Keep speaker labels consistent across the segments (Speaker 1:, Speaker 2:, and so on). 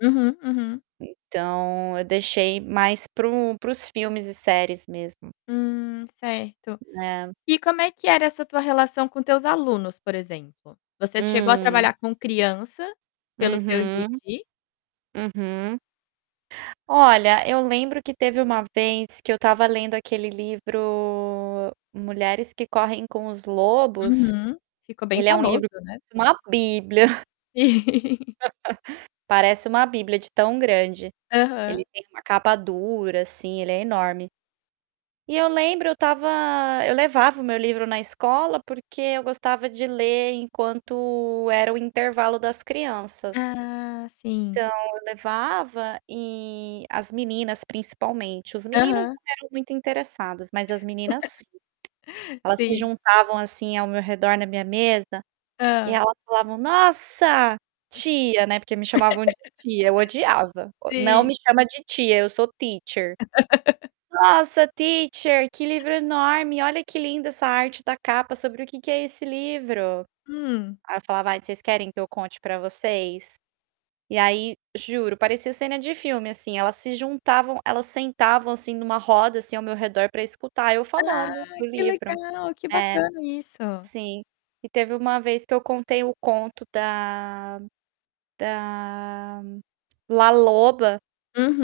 Speaker 1: Hum, hum.
Speaker 2: Então eu deixei mais para o para os filmes e séries mesmo.
Speaker 1: Hum, certo.
Speaker 2: Hum, é.
Speaker 1: E como é que era essa tua relação com teus alunos, por exemplo? Você chegou a
Speaker 2: Hum.
Speaker 1: trabalhar com criança, pelo que eu
Speaker 2: Uhum.
Speaker 1: entendi.
Speaker 2: Uhum. Olha, eu lembro que teve uma vez que eu estava lendo aquele livro Mulheres que correm com os lobos.
Speaker 1: Uhum. Ficou bem
Speaker 2: Ele é um
Speaker 1: famoso,
Speaker 2: livro
Speaker 1: né.
Speaker 2: [unintelligible] uma bíblia. Parece uma bíblia de tão grande. Ele
Speaker 1: Aham.
Speaker 2: tem uma capa dura, assim, ele é enorme. E eu lembro, eu estava eu levava o meu livro na escola porque eu gostava de ler enquanto era o intervalo das crianças.
Speaker 1: Ah, sim.
Speaker 2: Então eu levava e, as meninas principalmente, os meninos
Speaker 1: Aham.
Speaker 2: não eram muito interessados, mas as meninas elas se
Speaker 1: Sim.
Speaker 2: juntavam, assim, ao meu redor na minha mesa, e
Speaker 1: Hã.
Speaker 2: elas falavam: "Nossa, tia", né, porque me chamavam de tia eu odiava, o "Não
Speaker 1: Sim.
Speaker 2: me chama de tia eu sou teacher". "Nossa, teacher, livro enorme. Olha que lindo essa arte da capa. Sobre o que que é esse livro?".
Speaker 1: Hum.
Speaker 2: Aí eu falava: "Ai, vocês querem que eu conte para vocês?". E aí, juro, parecia cena de filme, assim, elas se juntavam elas sentavam, assim, em uma roda, assim, ao meu redor para escutar eu
Speaker 1: Ah,
Speaker 2: falando do
Speaker 1: que
Speaker 2: livro.
Speaker 1: legal! Que
Speaker 2: É.
Speaker 1: bacana isso.
Speaker 2: Sim. E teve uma vez que eu contei o conto da da La Loba,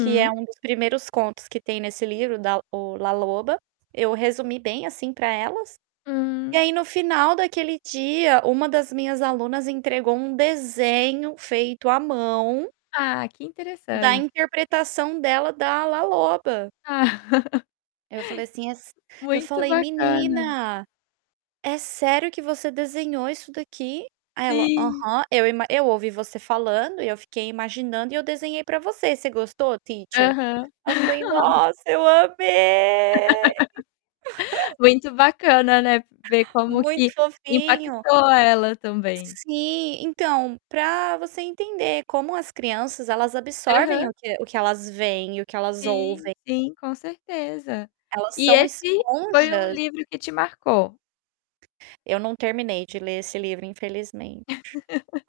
Speaker 2: que é um dos primeiros contos que tem nesse livro da o La Loba. Eu resumi bem, assim, para elas, e
Speaker 1: Hum.
Speaker 2: aí no final daquele dia, uma das minhas alunas entregou um desenho feito à mão
Speaker 1: Ah, que
Speaker 2: da
Speaker 1: interessante.
Speaker 2: interpretação dela da La Loba.
Speaker 1: Ah.
Speaker 2: Aí eu falei assim as
Speaker 1: Muito
Speaker 2: falei:
Speaker 1: bacana.
Speaker 2: "Menina, é sério que você desenhou isso daqui?" Aí ela:
Speaker 1: Sim.
Speaker 2: "Aham. Eu ima eu ouvi você falando e eu fiquei imaginando e eu desenhei para você. Você gostou, teacher?"
Speaker 1: Aham.
Speaker 2: Ela foi: "Nossa, eu amei!".
Speaker 1: Muito bacana, né, ver como
Speaker 2: Muito
Speaker 1: que
Speaker 2: fofinho.
Speaker 1: impactou ela também.
Speaker 2: Sim. Então, para você entender como as crianças elas absorvem
Speaker 1: Aham.
Speaker 2: o que o que elas veem e o que elas
Speaker 1: Sim,
Speaker 2: ouvem.
Speaker 1: sim, com certeza.
Speaker 2: Elas
Speaker 1: E
Speaker 2: são
Speaker 1: esse foi um
Speaker 2: esponjas.
Speaker 1: livro que te marcou?
Speaker 2: Eu não terminei de ler esse livro, infelizmente.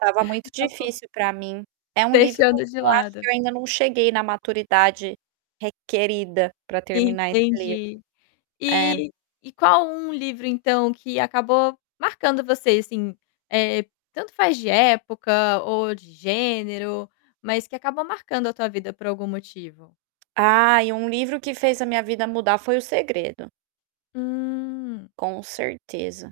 Speaker 2: Estava muito
Speaker 1: Acabou
Speaker 2: difícil para mim. É um livro
Speaker 1: deixando
Speaker 2: que
Speaker 1: de
Speaker 2: eu acho
Speaker 1: lado.
Speaker 2: que eu ainda não cheguei na maturidade requerida para terminar esse livro.
Speaker 1: Entendi.
Speaker 2: É.
Speaker 1: E e qual um livro então que acabou marcando você, assim, eh, tanto faz de época ou de gênero, mas que acabou marcando a tua vida por algum motivo?
Speaker 2: Ai, um livro que fez a minha vida mudar foi O Segredo.
Speaker 1: Hum.
Speaker 2: Com certeza.